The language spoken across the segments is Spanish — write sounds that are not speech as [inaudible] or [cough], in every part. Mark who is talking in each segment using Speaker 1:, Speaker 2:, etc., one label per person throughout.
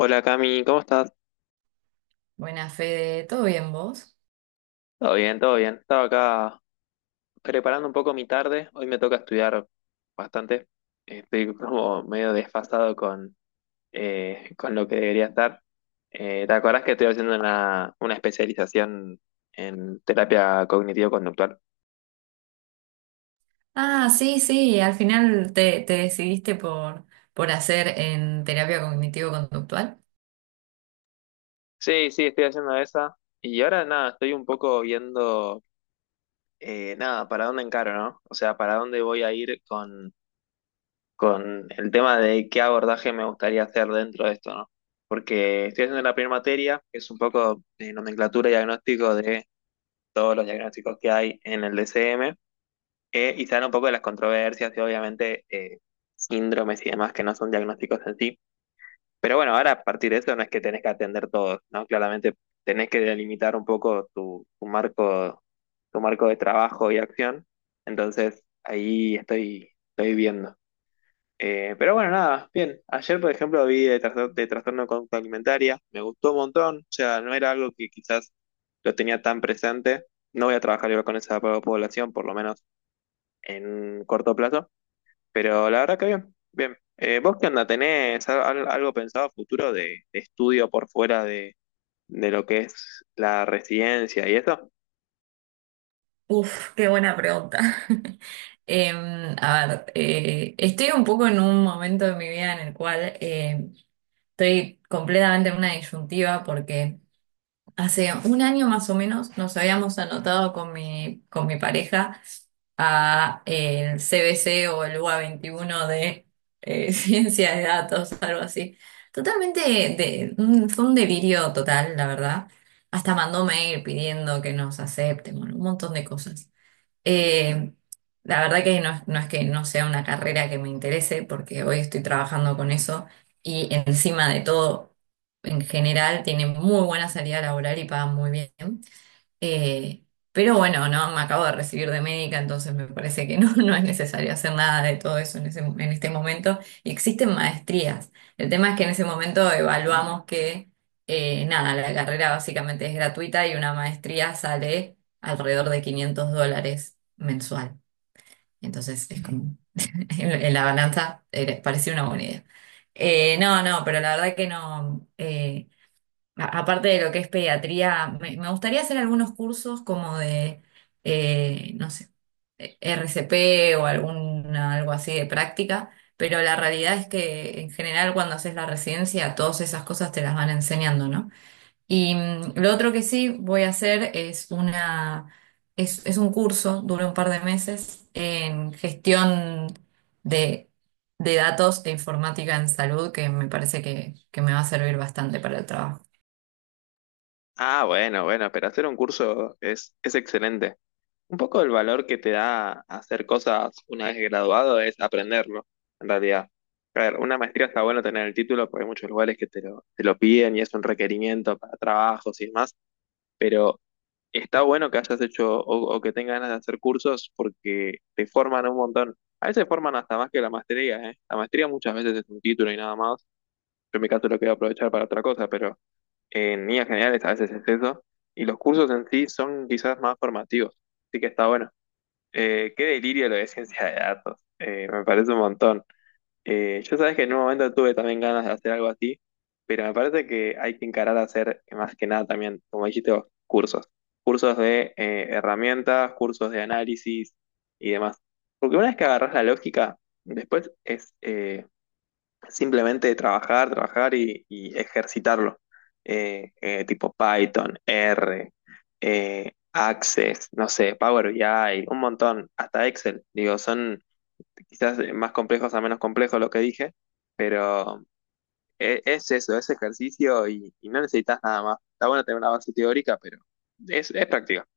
Speaker 1: Hola Cami, ¿cómo estás?
Speaker 2: Buena Fede, ¿todo bien vos?
Speaker 1: Todo bien, todo bien. Estaba acá preparando un poco mi tarde. Hoy me toca estudiar bastante. Estoy como medio desfasado con lo que debería estar. ¿Te acordás que estoy haciendo una especialización en terapia cognitivo-conductual?
Speaker 2: Ah, sí, sí, al final te decidiste por hacer en terapia cognitivo-conductual.
Speaker 1: Sí, sí, estoy haciendo esa. Y ahora nada, estoy un poco viendo, nada, para dónde encaro, ¿no? O sea, para dónde voy a ir con el tema de qué abordaje me gustaría hacer dentro de esto, ¿no? Porque estoy haciendo la primera materia, que es un poco de nomenclatura y diagnóstico de todos los diagnósticos que hay en el DCM, y se habla un poco de las controversias y obviamente síndromes y demás que no son diagnósticos en sí. Pero bueno, ahora a partir de eso no es que tenés que atender todos, ¿no? Claramente tenés que delimitar un poco tu marco de trabajo y acción. Entonces, ahí estoy viendo. Pero bueno, nada, bien. Ayer, por ejemplo, de trastorno de conducta alimentaria, me gustó un montón, o sea, no era algo que quizás lo tenía tan presente. No voy a trabajar igual con población, por lo menos en corto plazo, pero la verdad que bien, bien. ¿Vos qué onda? ¿Tenés algo pensado a futuro de estudio por fuera de lo que es la residencia y eso?
Speaker 2: Uf, qué buena pregunta. [laughs] A ver, estoy un poco en un momento de mi vida en el cual estoy completamente en una disyuntiva porque hace un año más o menos nos habíamos anotado con mi pareja a el CBC o el UA 21 de [laughs] ciencia de datos, algo así. Totalmente, fue un delirio total, la verdad. Hasta mandó mail pidiendo que nos acepten, bueno, un montón de cosas. Eh, la verdad que no, no es que no sea una carrera que me interese, porque hoy estoy trabajando con eso y encima de todo, en general, tiene muy buena salida laboral y pagan muy bien. Eh, pero bueno, no, me acabo de recibir de médica, entonces me parece que no, [laughs] no es necesario hacer nada de todo eso en ese, en este momento. Y existen maestrías. El tema es que en ese momento evaluamos que, nada, la carrera básicamente es gratuita y una maestría sale alrededor de $500 mensual. Entonces es como, [laughs] en la balanza, parecía una buena idea. No, no, pero la verdad que no. Aparte de lo que es pediatría, me gustaría hacer algunos cursos como de, no sé, RCP o algún, algo así de práctica, pero la realidad es que en general cuando haces la residencia todas esas cosas te las van enseñando, ¿no? Y lo otro que sí voy a hacer es un curso, dura un par de meses, en gestión de, de datos e informática en salud, que me parece que me va a servir bastante para el trabajo.
Speaker 1: Ah, bueno, bueno, pero hacer un curso es excelente. Un poco el valor que te da hacer cosas una vez graduado es aprenderlo, en realidad. A ver, una maestría está bueno tener el título porque hay muchos lugares que te te lo piden y es un requerimiento para trabajos y demás, pero está bueno que hayas hecho o que tengas ganas de hacer cursos porque te forman un montón. A veces forman hasta más que la maestría, ¿eh? La maestría muchas veces es un título y nada más. Yo en mi caso lo quiero aprovechar para otra cosa, pero en líneas generales a veces es eso. Y los cursos en sí son quizás más formativos, así que está bueno. Qué delirio lo de ciencia de datos. Me parece un montón. Yo sabes que en un momento tuve también ganas de hacer algo así, pero me parece que hay que encarar a hacer más que nada también, como dijiste vos, cursos. Cursos de herramientas, cursos de análisis y demás. Porque una vez que agarras la lógica, después es simplemente trabajar, trabajar y ejercitarlo. Tipo Python, R, Access, no sé, Power BI, un montón, hasta Excel. Digo, son quizás más complejos a menos complejos lo que dije, pero es eso, es ejercicio y no necesitas nada más. Está bueno tener una base teórica, pero es práctica.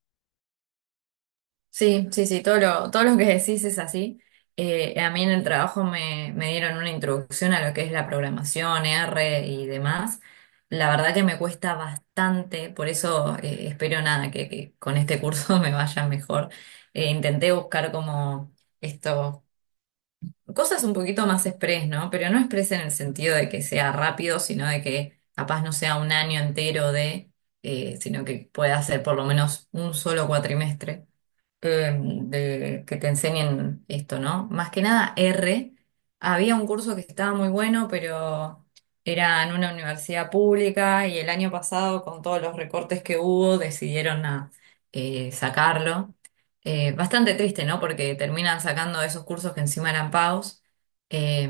Speaker 2: Sí, sí, sí, todo lo que decís es así. A mí en el trabajo me dieron una introducción a lo que es la programación, R y demás. La verdad que me cuesta bastante, por eso espero nada, que con este curso [laughs] me vaya mejor. Intenté buscar como esto, cosas un poquito más express, ¿no? Pero no express en el sentido de que sea rápido, sino de que capaz no sea un año entero de, sino que pueda ser por lo menos un solo cuatrimestre eh, de que te enseñen esto, ¿no? Más que nada R. Había un curso que estaba muy bueno, pero era en una universidad pública y el año pasado, con todos los recortes que hubo, decidieron sacarlo. Bastante triste, ¿no? Porque terminan sacando esos cursos que encima eran pagos eh,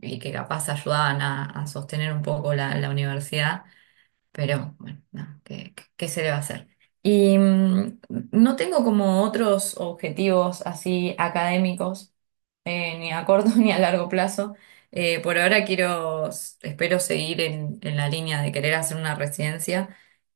Speaker 2: y que capaz ayudaban a sostener un poco la universidad. Pero bueno, no, ¿qué se le va a hacer? Y no tengo como otros objetivos así académicos, ni a corto [laughs] ni a largo plazo. Por ahora quiero, espero seguir en la línea de querer hacer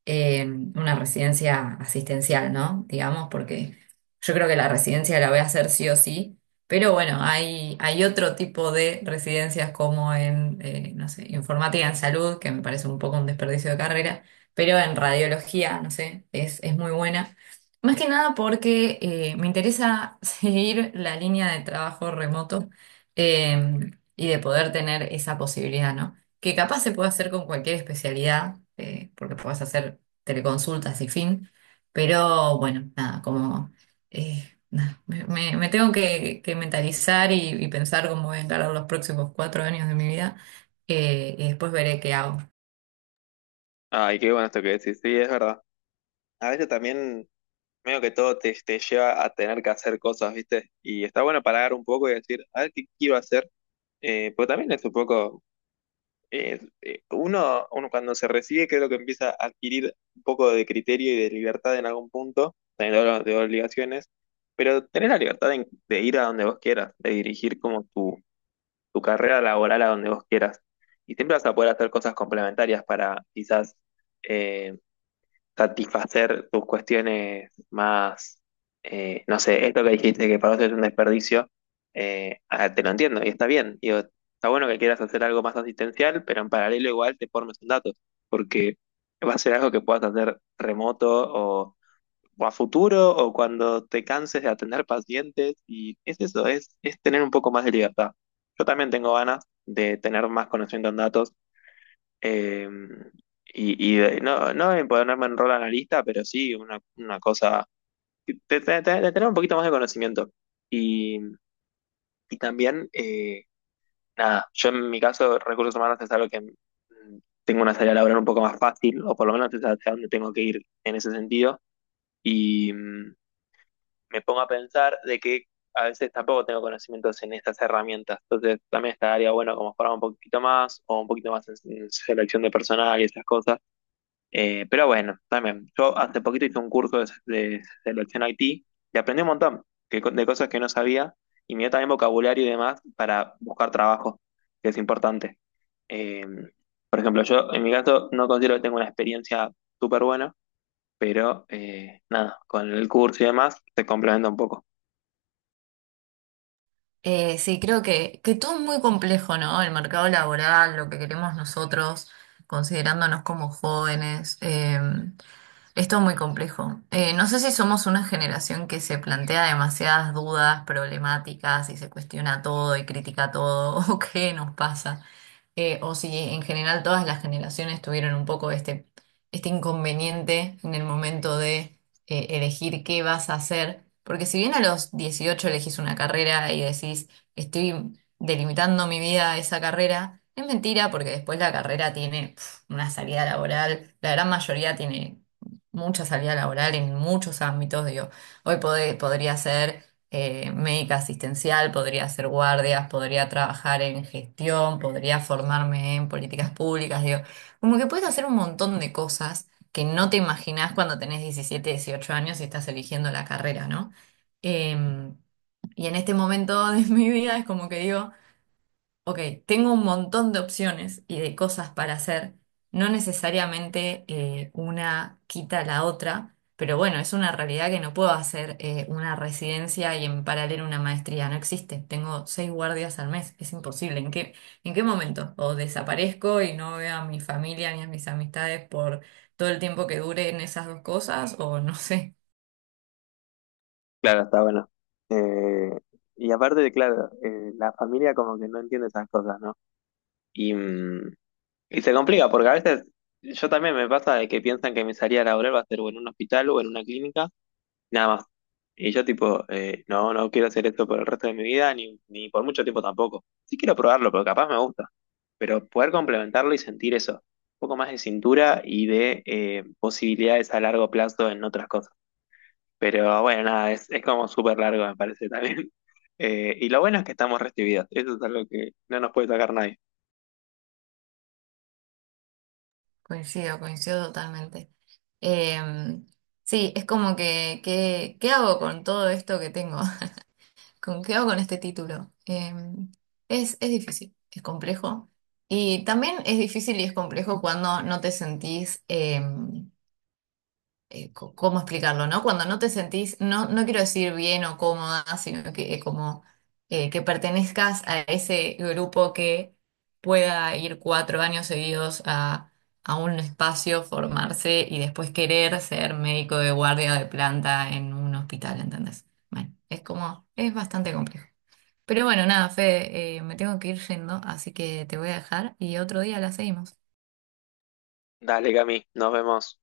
Speaker 2: eh, una residencia asistencial, ¿no? Digamos, porque yo creo que la residencia la voy a hacer sí o sí. Pero bueno, hay otro tipo de residencias como en, no sé, informática en salud, que me parece un poco un desperdicio de carrera, pero en radiología, no sé, es muy buena. Más que nada porque me interesa [laughs] seguir la línea de trabajo remoto eh, y de poder tener esa posibilidad, ¿no? Que capaz se puede hacer con cualquier especialidad, porque puedes hacer teleconsultas y fin, pero bueno, nada, como nada, me tengo que mentalizar y pensar cómo voy a encarar los próximos 4 años de mi vida y después veré qué hago.
Speaker 1: Ay, qué bueno esto que decís, sí, es verdad. A veces también medio que todo te lleva a tener que hacer cosas, ¿viste? Y está bueno parar un poco y decir, a ver qué quiero hacer, porque también es un poco, uno cuando se recibe creo que empieza a adquirir un poco de criterio y de libertad en algún punto, también hablo de obligaciones, pero tener la libertad de ir a donde vos quieras, de dirigir como tu carrera laboral a donde vos quieras. Y siempre vas a poder hacer cosas complementarias para quizás eh, satisfacer tus cuestiones más, no sé, esto que dijiste que para vos es un desperdicio, te lo entiendo y está bien. Digo, está bueno que quieras hacer algo más asistencial, pero en paralelo igual te formes en datos, porque va a ser algo que puedas hacer remoto o a futuro o cuando te canses de atender pacientes y es eso, es tener un poco más de libertad. Yo también tengo ganas de tener más conocimiento en datos eh, y no, no en ponerme en rol analista, pero sí una cosa de, de tener un poquito más de conocimiento. Y, y también, nada, yo en mi caso, recursos humanos es algo que mm, tengo una salida laboral un poco más fácil, o por lo menos es hacia dónde tengo que ir en ese sentido. Y mm, me pongo a pensar de que a veces tampoco tengo conocimientos en estas herramientas. Entonces también estaría bueno como formar un poquito más, o un poquito más en selección de personal y esas cosas. Pero bueno, también, yo hace poquito hice un curso de selección IT y aprendí un montón que de cosas que no sabía y me dio también vocabulario y demás para buscar trabajo, que es importante. Eh, por ejemplo, yo en mi caso no considero que tenga una experiencia súper buena, pero nada, con el curso y demás te complementa un poco.
Speaker 2: Sí, creo que todo es muy complejo, ¿no? El mercado laboral, lo que queremos nosotros, considerándonos como jóvenes, es todo muy complejo. No sé si somos una generación que se plantea demasiadas dudas, problemáticas y se cuestiona todo y critica todo, [laughs] o qué nos pasa. O si en general todas las generaciones tuvieron un poco este inconveniente en el momento de elegir qué vas a hacer, porque si bien a los 18 elegís una carrera y decís, estoy delimitando mi vida a esa carrera, es mentira porque después la carrera tiene una salida laboral, la gran mayoría tiene mucha salida laboral en muchos ámbitos, digo, hoy podría ser médica asistencial, podría hacer guardias, podría trabajar en gestión, podría formarme en políticas públicas, digo, como que puedes hacer un montón de cosas que no te imaginás cuando tenés 17 18 años y estás eligiendo la carrera, ¿no? Em, y en este momento de [laughs] mi vida es como que digo, Ok, tengo un montón de opciones y de cosas para hacer. No necesariamente una quita la otra, pero bueno, es una realidad que no puedo hacer una residencia y en paralelo una maestría. No existe. Tengo seis guardias al mes. Es imposible. ¿En qué momento? O desaparezco y no veo a mi familia ni a mis amistades por todo el tiempo que duren esas dos cosas, o no sé.
Speaker 1: Claro, está bueno. Eh, y aparte de, claro, la familia como que no entiende esas cosas, ¿no? Y, mm, y se complica porque a veces yo también me pasa de que piensan que mi salida laboral va a ser o en un hospital o en una clínica, nada más. Y yo tipo, no, no quiero hacer esto por el resto de mi vida, ni, ni por mucho tiempo tampoco. Sí quiero probarlo, porque capaz me gusta. Pero poder complementarlo y sentir eso, un poco más de cintura y de posibilidades a largo plazo en otras cosas. Pero bueno, nada, es como súper largo, me parece también. [laughs] Y lo bueno es que estamos recibidos. Eso es algo que no nos puede sacar nadie.
Speaker 2: Coincido, coincido totalmente. Em, sí, es como ¿qué hago con todo esto que tengo? [laughs] ¿Con qué hago con este título? Es difícil, es complejo. Y también es difícil y es complejo cuando no te sentís ¿cómo explicarlo, no? Cuando no te sentís, no, no quiero decir bien o cómoda, sino que como que pertenezcas a ese grupo que pueda ir 4 años seguidos a un espacio, formarse y después querer ser médico de guardia de planta en un hospital, ¿entendés? Bueno, es como, es bastante complejo. Pero bueno, nada, Fede, me tengo que ir yendo, así que te voy a dejar y otro día la seguimos.
Speaker 1: Dale, Cami, nos vemos.